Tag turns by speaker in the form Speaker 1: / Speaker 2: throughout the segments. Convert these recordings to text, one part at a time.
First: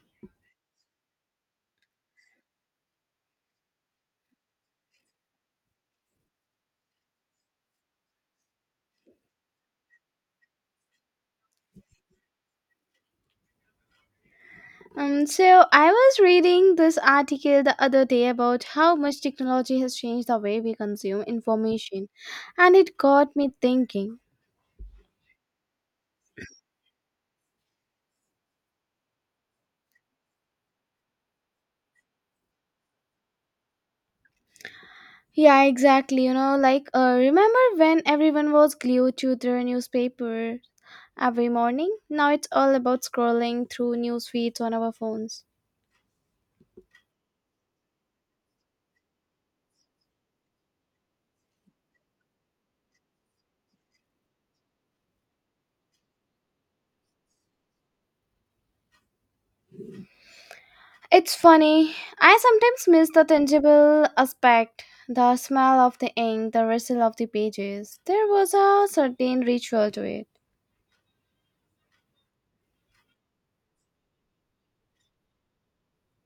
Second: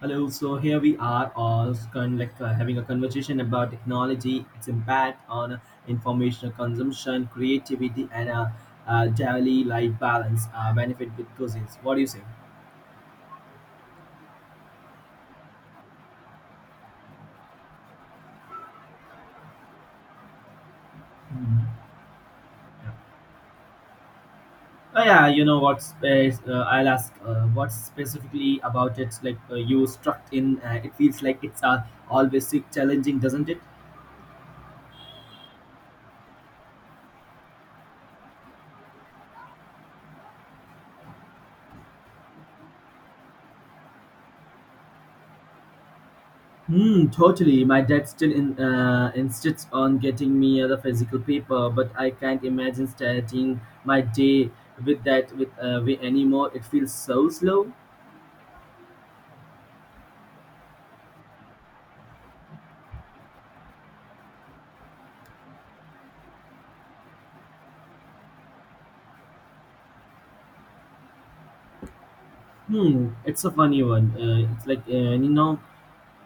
Speaker 1: Hello, so here we are all having a conversation about technology, its impact on information consumption, creativity, and daily life balance, benefit with cousins. What do you say?
Speaker 2: So I was reading this article the other day about how much technology has changed the way we consume
Speaker 1: Mhm.
Speaker 2: information, and
Speaker 1: Yeah.
Speaker 2: it got me thinking.
Speaker 1: Oh yeah, you know what's I'll ask what's specifically about it. You struck in. It feels like it's always challenging, doesn't it?
Speaker 2: Yeah, exactly. You know, remember when everyone was glued to their newspaper every morning? Now it's all about scrolling through news feeds on our phones.
Speaker 1: Hmm, totally. My dad still insists on getting me the physical paper, but I can't imagine starting my day with that with way anymore. It feels so slow.
Speaker 2: It's funny. I sometimes miss the tangible aspect, the smell of the ink, the rustle of the pages. There was a certain ritual to it.
Speaker 1: Hmm, it's a funny one. It's like you know,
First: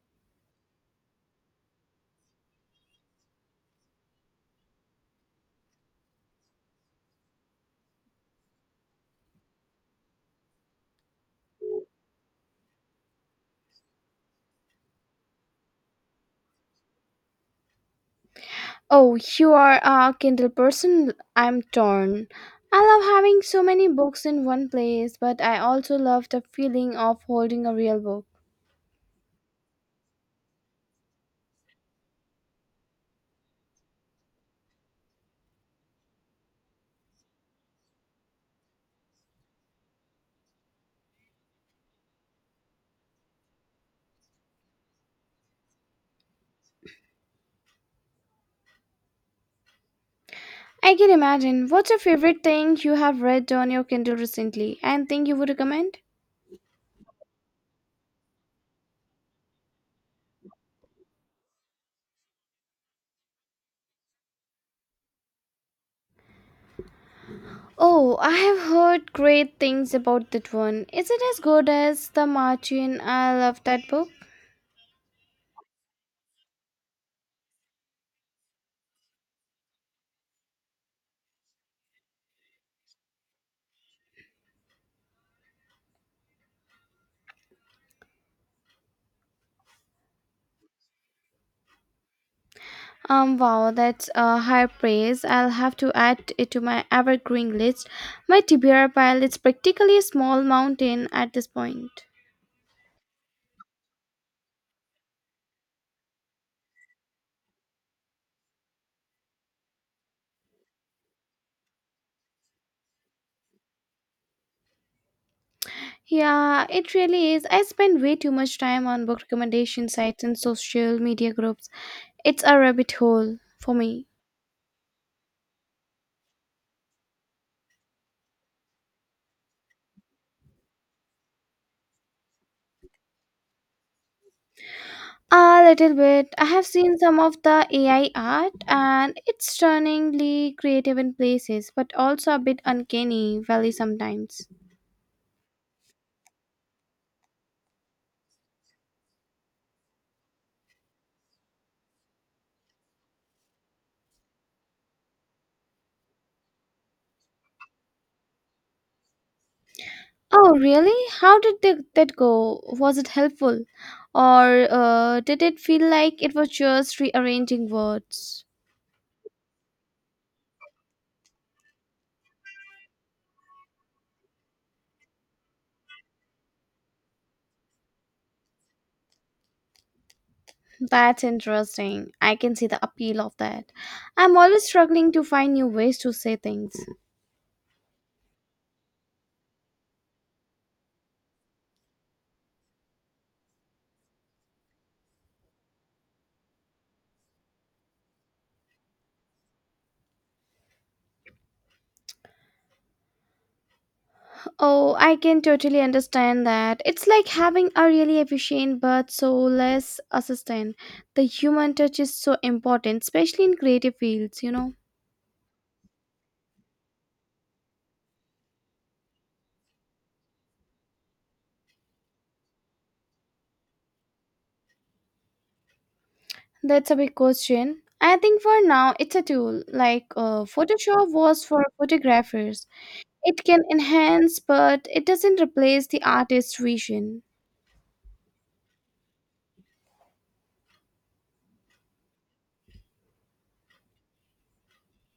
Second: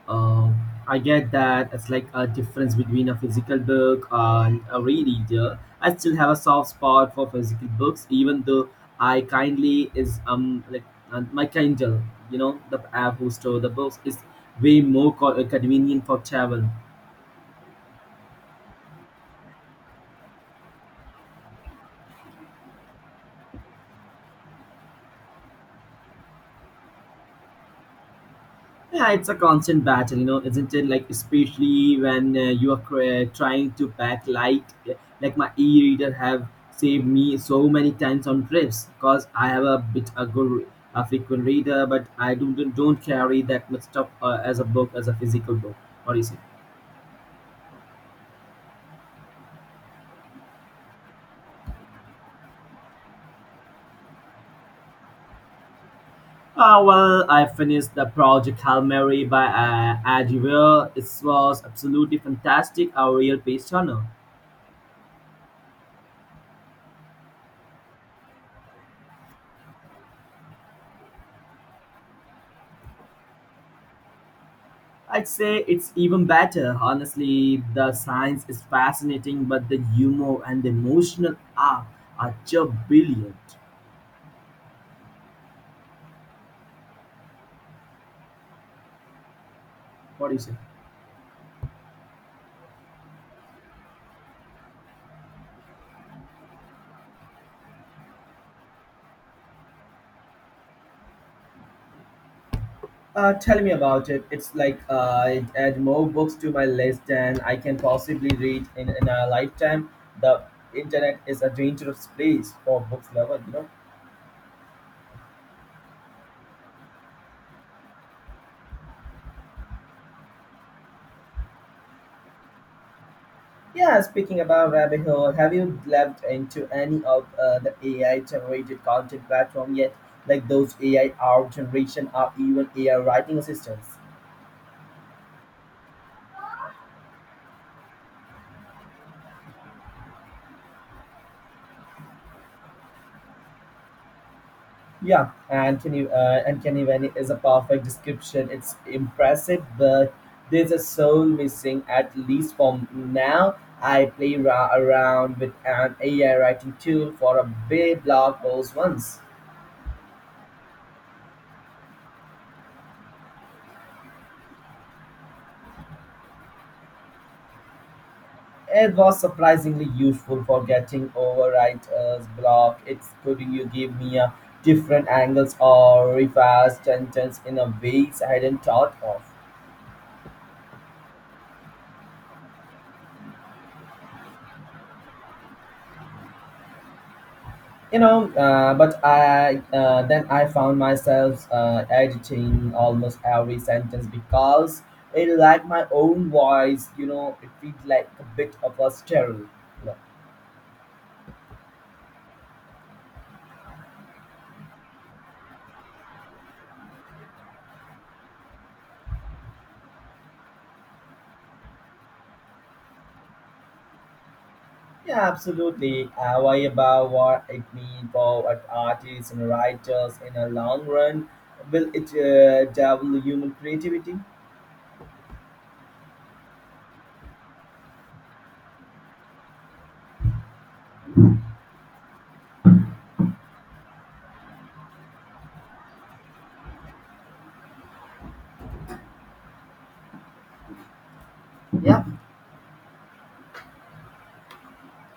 Speaker 1: uh, I get that it's like a difference between a physical book and a e-reader. I still have a soft spot for physical books, even though I kindly is like my Kindle, you know, the app who store the books is way more convenient for travel.
Speaker 2: Oh, you are a Kindle person. I'm torn. I love having so many books in one place, but I also love the feeling of holding a real book.
Speaker 1: Yeah, it's a constant battle, you know, isn't it? Like especially when you are trying to pack light, like my e-reader have saved me so many times on trips because I have a bit a good a frequent reader, but I don't carry that much stuff as a book as a physical book. What do you say?
Speaker 2: I can imagine. What's your favorite thing you have read on your Kindle recently and think you would recommend?
Speaker 1: Well, I finished the project Hail Mary by Adieu. It was absolutely fantastic, a real page turner.
Speaker 2: Oh, I have heard great things about that one. Is it as good as The Martian? I love that book.
Speaker 1: I'd say it's even better. Honestly, the science is fascinating, but the humor and the emotional arc are just brilliant. What do you say?
Speaker 2: Wow, that's a high praise. I'll have to add it to my evergreen list. My Tibera pile is practically a small mountain at this point.
Speaker 1: Tell me about it. It's like it add more books to my list than I can possibly read in a lifetime. The internet is a dangerous place for books lovers, you know.
Speaker 2: Yeah, it really is. I spend way too much time on book recommendation sites and social media groups. It's a rabbit hole for
Speaker 1: Yeah,
Speaker 2: me.
Speaker 1: speaking about rabbit hole, have you delved into any of the AI generated content platform yet? Like those AI art generation or even AI writing assistants?
Speaker 2: A little bit. I have seen some of the AI art and it's stunningly creative in places, but also a bit uncanny valley sometimes.
Speaker 1: Yeah, and can you and can even is a perfect description. It's impressive, but there's a soul missing at least for now. I play around with an AI writing tool for a big blog post once.
Speaker 2: Oh, really? How did that go? Was it helpful? Or did it feel like it was just rearranging words?
Speaker 1: It was surprisingly useful for getting over writer's block. It's could you give me a different angles or revise sentence in a ways I hadn't thought of.
Speaker 2: That's interesting. I can see the appeal of that. I'm always struggling to find new ways to say things.
Speaker 1: You know, but I then I found myself editing almost every sentence because it lacked my own voice. You know, it felt like a bit of a sterile.
Speaker 2: Oh, I can totally understand that. It's like having a really efficient but so less assistant. The human touch is so important, especially in creative fields, you know.
Speaker 1: Yeah, absolutely. I worry about what it means for artists and writers in the long run. Will it double human creativity?
Speaker 2: That's a big question. I think for now it's a tool. Like Photoshop was for photographers. It can enhance, but it doesn't replace the artist's vision.
Speaker 1: Yeah,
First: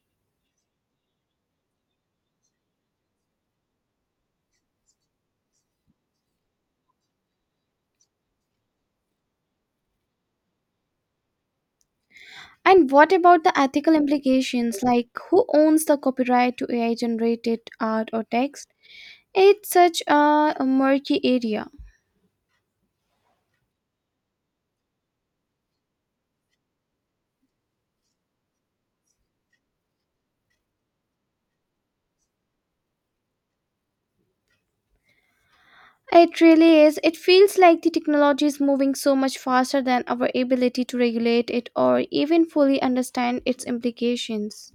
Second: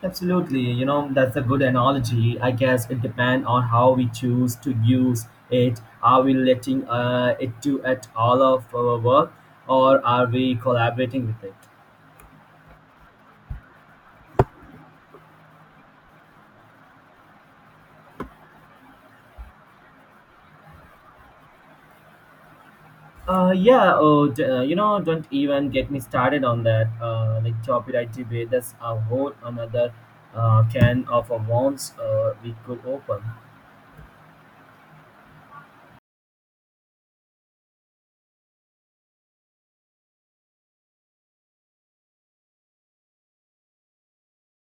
Speaker 1: absolutely. You know, that's a good analogy. I guess it depends on how we choose to use it. Are we letting it do at all of our work or are we collaborating with it?
Speaker 2: And what about the ethical implications? Like who owns the copyright to AI generated art or text? It's such a murky area.
Speaker 1: Don't even get me started on that. Like copyright debate, that's a whole another can of worms we could open.
Speaker 2: It really is. It feels like the technology is moving so much faster than our ability to regulate it or even fully understand its implications.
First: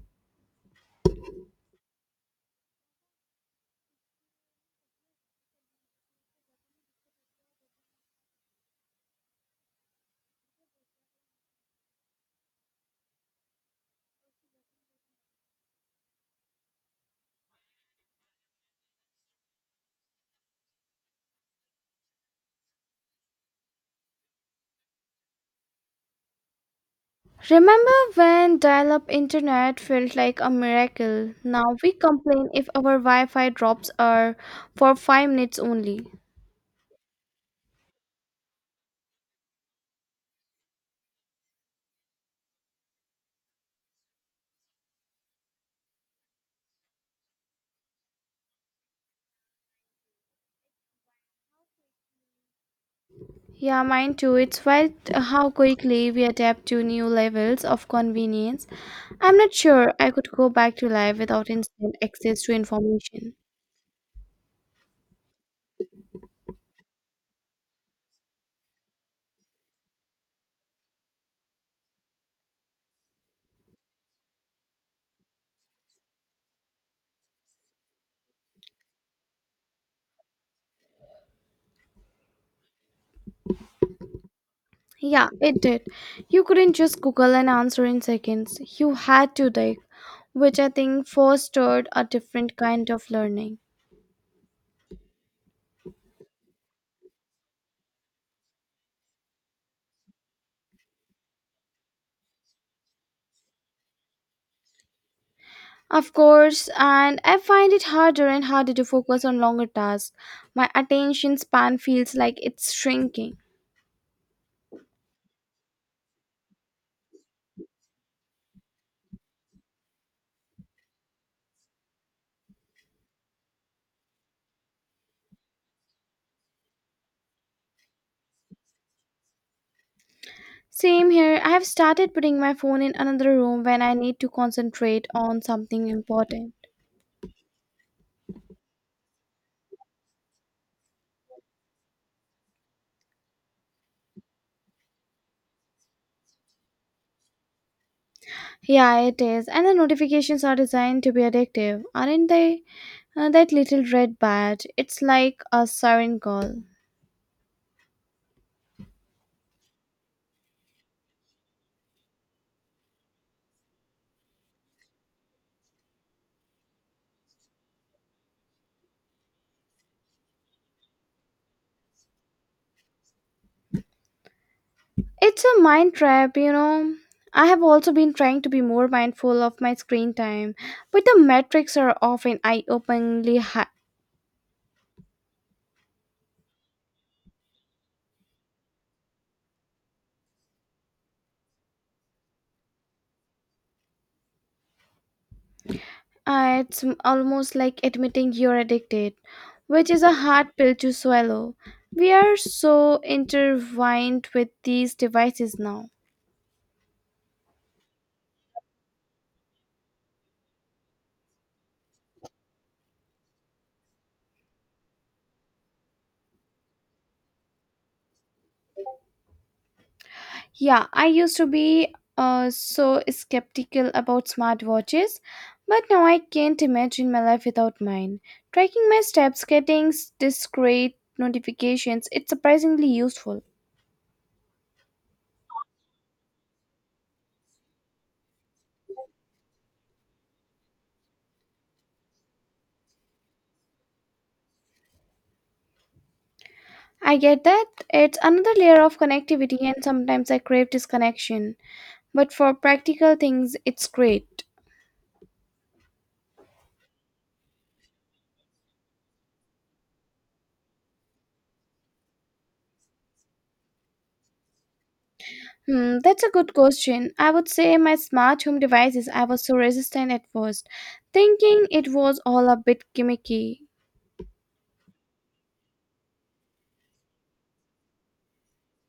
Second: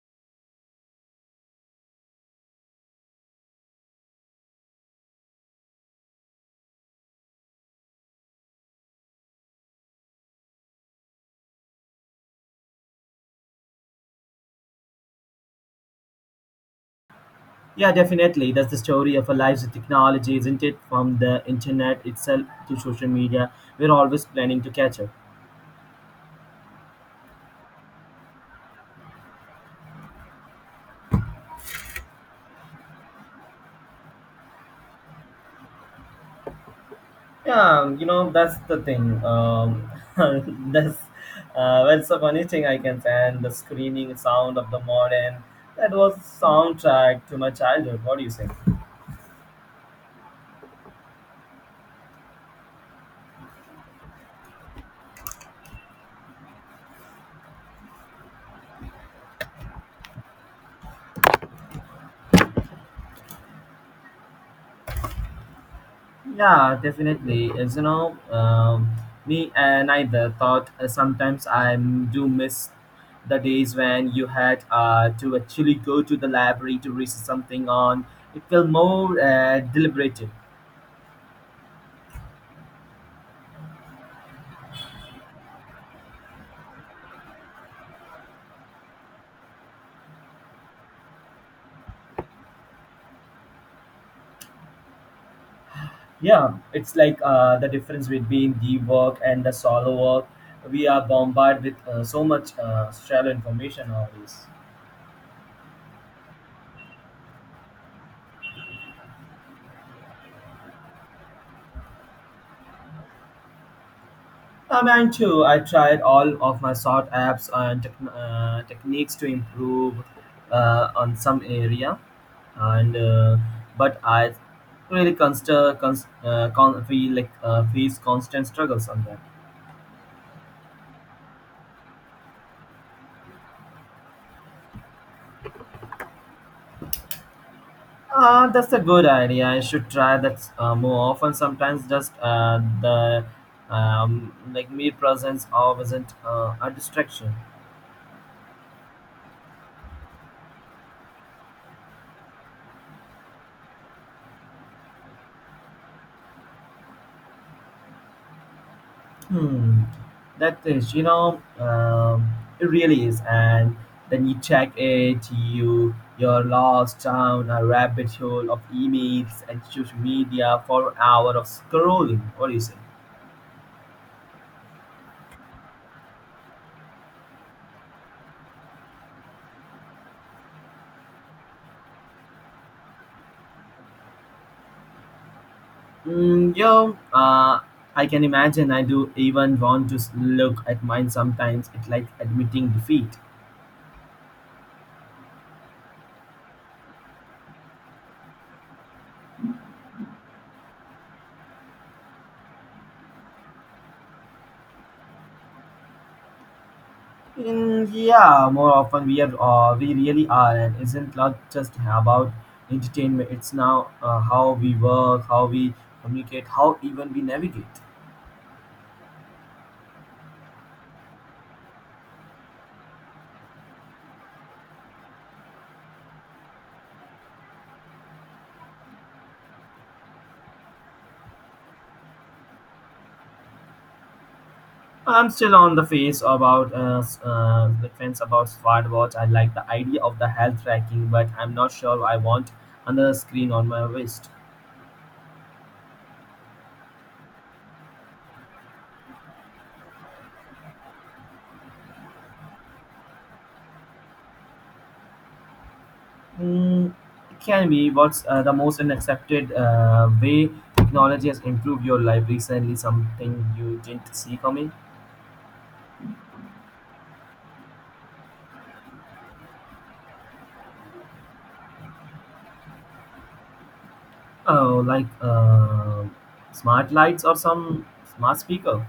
Speaker 1: Yeah, definitely. That's the story of our lives with technology, isn't it? From the internet itself to social media, we're always planning to catch up.
Speaker 2: Remember when dial up internet felt like a miracle? Now we complain if our Wi Fi drops are for 5 minutes only.
Speaker 1: Yeah, you know, that's the thing. That's that's the funny thing I can say. And the screaming sound of the modern, that was soundtrack to my childhood. What do you say?
Speaker 2: Yeah, mine too. It's wild how quickly we adapt to new levels of convenience. I'm not sure I could go back to life without instant access to information.
Speaker 1: Yeah, definitely. As me and I the thought sometimes I do miss the days when you had to actually go to the library to research something on. It felt more deliberative.
Speaker 2: Yeah, it did. You couldn't just Google an answer in seconds, you had to dig, which I think fostered a different kind of learning.
Speaker 1: Yeah, it's like the difference between the work and the solo work. We are bombarded with so much shallow information nowadays.
Speaker 2: Of course, and I find it harder and harder to focus on longer tasks. My attention span feels like it's shrinking.
Speaker 1: Mine too. I tried all of my short apps and techniques to improve on some area, and but I really const- cons- con- feel like face constant struggles on that.
Speaker 2: Same here, I have started putting my phone in another room when I need to concentrate on something important.
Speaker 1: That's a good idea. I should try that more often. Sometimes just the like mere presence or isn't a distraction.
Speaker 2: Yeah, it is. And the notifications are designed to be addictive, aren't they? That little red badge, it's like a siren call.
Speaker 1: Hmm, that is, you know, it really is. And then you check it, you're lost down a rabbit hole of emails and social media for an hour of scrolling. What do you say?
Speaker 2: It's a mind trap, you know. I have also been trying to be more mindful of my screen time, but the metrics are often eye openingly high.
Speaker 1: Mm, yo, uh, I can imagine. I do even want to look at mine sometimes. It's like admitting defeat.
Speaker 2: Almost like admitting you're addicted, which is a hard pill to swallow. We are so intertwined with these devices now.
Speaker 1: Mm, yeah, more often we are, we really are, and isn't not just about entertainment. It's now how we work, how we communicate, how even we navigate.
Speaker 2: Yeah, I used to be so skeptical about smartwatches, but now I can't imagine my life without mine. Tracking my steps, discrete notifications, it's surprisingly useful.
Speaker 1: I'm still on the fence about smartwatch. I like the idea of the health tracking, but I'm not sure I want another screen on my wrist.
Speaker 2: I get that it's another layer of connectivity, and sometimes I crave disconnection. But for practical things, it's great.
Speaker 1: Mm, it can be what's the most unaccepted way technology has improved your life recently. Something you didn't see coming.
Speaker 2: Hmm, that's a good question. I would say my smart home devices, I was so resistant at first, thinking it was all a bit gimmicky.
Speaker 1: Oh, like smart lights or some smart speaker.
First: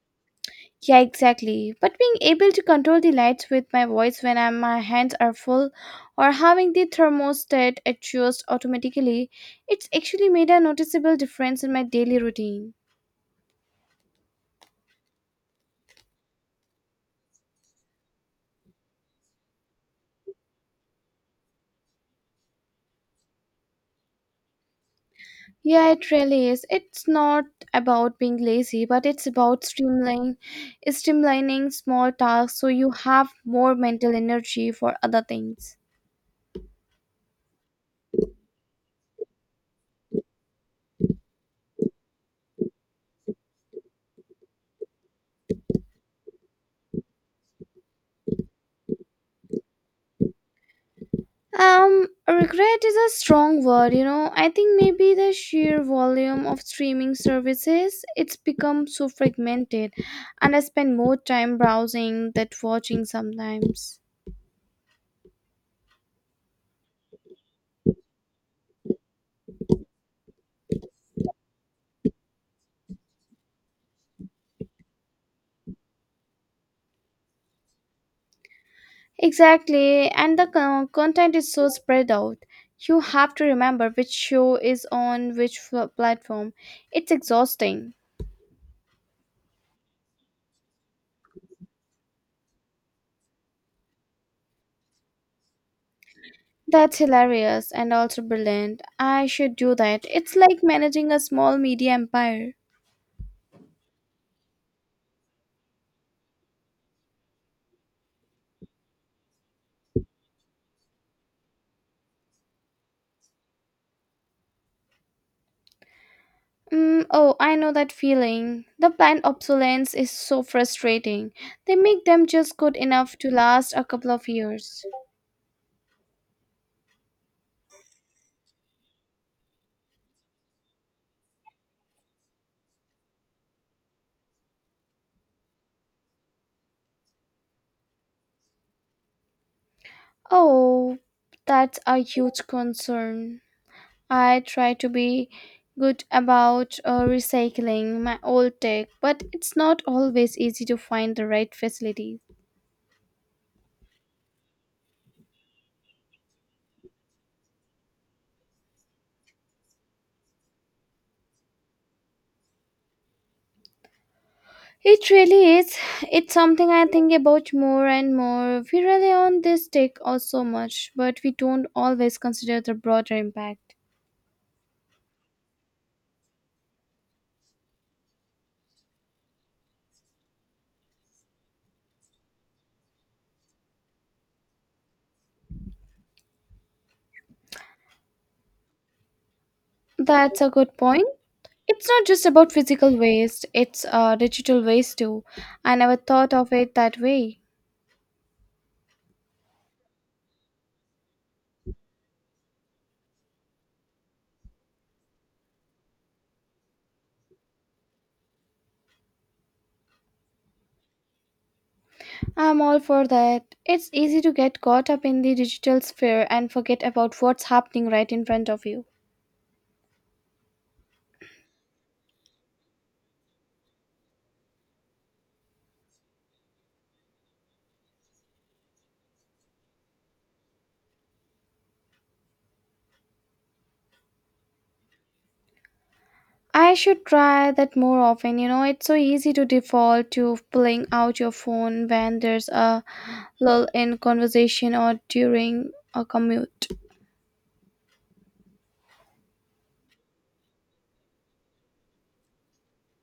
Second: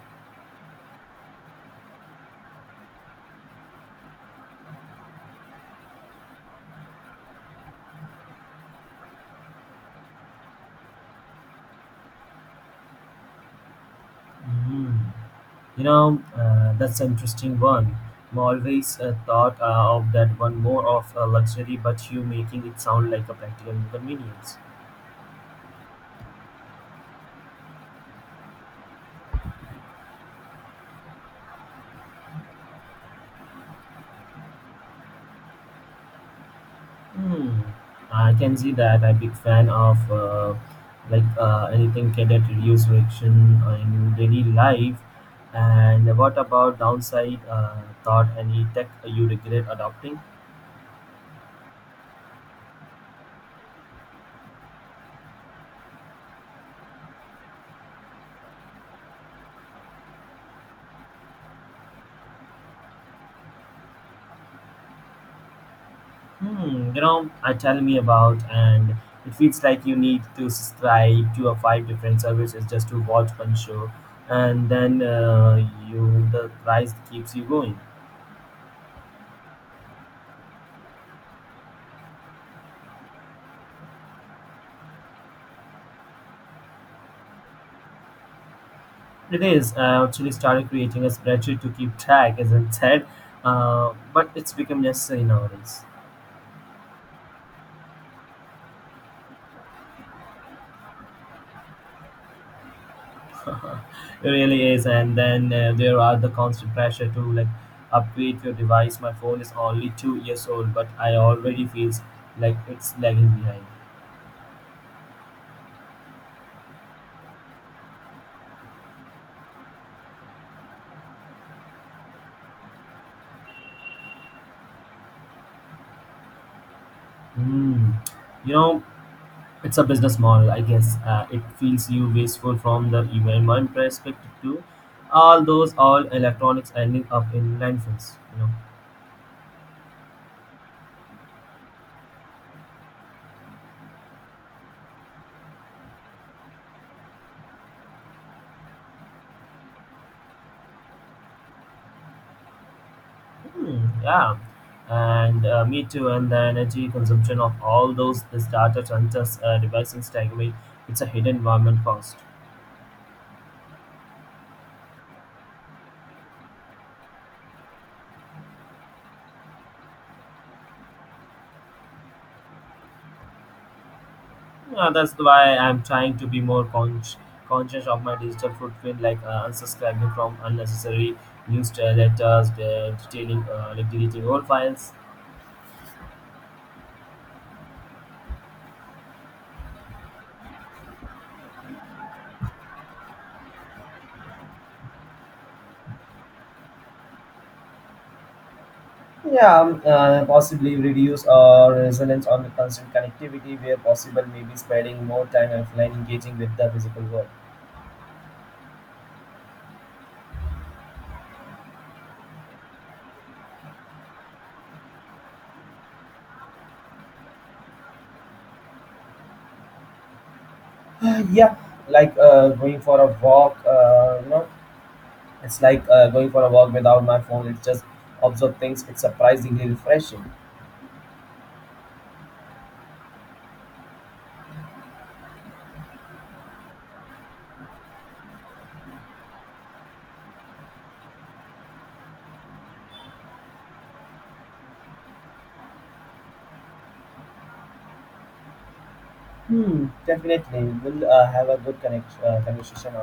Speaker 2: Yeah, exactly. But being able to control the lights with my voice when my hands are full or having the thermostat adjust automatically, it's actually made a noticeable difference in my daily routine.
Speaker 1: Mm. You know, that's an interesting one. I'm always thought of that one more of a luxury, but you making it sound like a practical inconvenience.
Speaker 2: Yeah, it really is. It's not about being lazy, but it's about streamlining small tasks so you have more mental energy for other things.
Speaker 1: Hmm. I can see that. I'm a big fan of anything can that reduce friction in daily life. And what about downside? Thought any tech you regret adopting?
Speaker 2: Regret is a strong word, you know. I think maybe the sheer volume of streaming services, it's become so fragmented, and I spend more time browsing than watching sometimes.
Speaker 1: Hmm, you know, I tell me about, and it feels like you need to subscribe to a five different services just to watch one show, and then you the price keeps you going.
Speaker 2: Exactly, and the content is so spread out. You have to remember which show is on which platform. It's exhausting.
Speaker 1: It is. I actually started creating a spreadsheet to keep track, as I said, but it's become necessary nowadays.
Speaker 2: That's hilarious and also brilliant. I should do that. It's like managing a small media empire.
Speaker 1: it really is, and then there are the constant pressure to like upgrade your device. My phone is only two years old, but I already feels like it's lagging behind.
Speaker 2: Mm, oh, I know that feeling. The planned obsolescence is so frustrating. They make them just good enough to last a couple of years.
Speaker 1: Hmm. You know, it's a business model, I guess. It feels you wasteful from the environment perspective too. All those all electronics ending up in landfills. You know.
Speaker 2: Oh, that's a huge concern. I try to be good about recycling my old tech, but it's not always easy to find the right facilities.
Speaker 1: Hmm, yeah. And me too. And the energy consumption of all those the startups and just devices takeaway. It's a hidden environment cost.
Speaker 2: It really is. It's something I think about more and more. We rely on this tech oh so much, but we don't always consider the broader impact.
Speaker 1: That's why I'm trying to be more conscious of my digital footprint, like unsubscribing from unnecessary newsletters, like deleting old files.
Speaker 2: That's a good point. It's not just about physical waste, it's digital waste too. I never thought of it that way.
Speaker 1: Yeah, possibly reduce our reliance on the constant connectivity where possible, maybe spending more time offline engaging with the physical world.
Speaker 2: I'm all for that. It's easy to get caught up in the digital sphere and forget about what's happening right in front of you.
Speaker 1: Yeah, like going for a walk, you know, it's like going for a walk without my phone. It's just observe things. It's surprisingly refreshing.
Speaker 2: I should try that more often. You know, it's so easy to default to pulling out your phone when there's a lull in conversation or during a commute.
Speaker 1: Hmm, definitely. We'll have a good conversation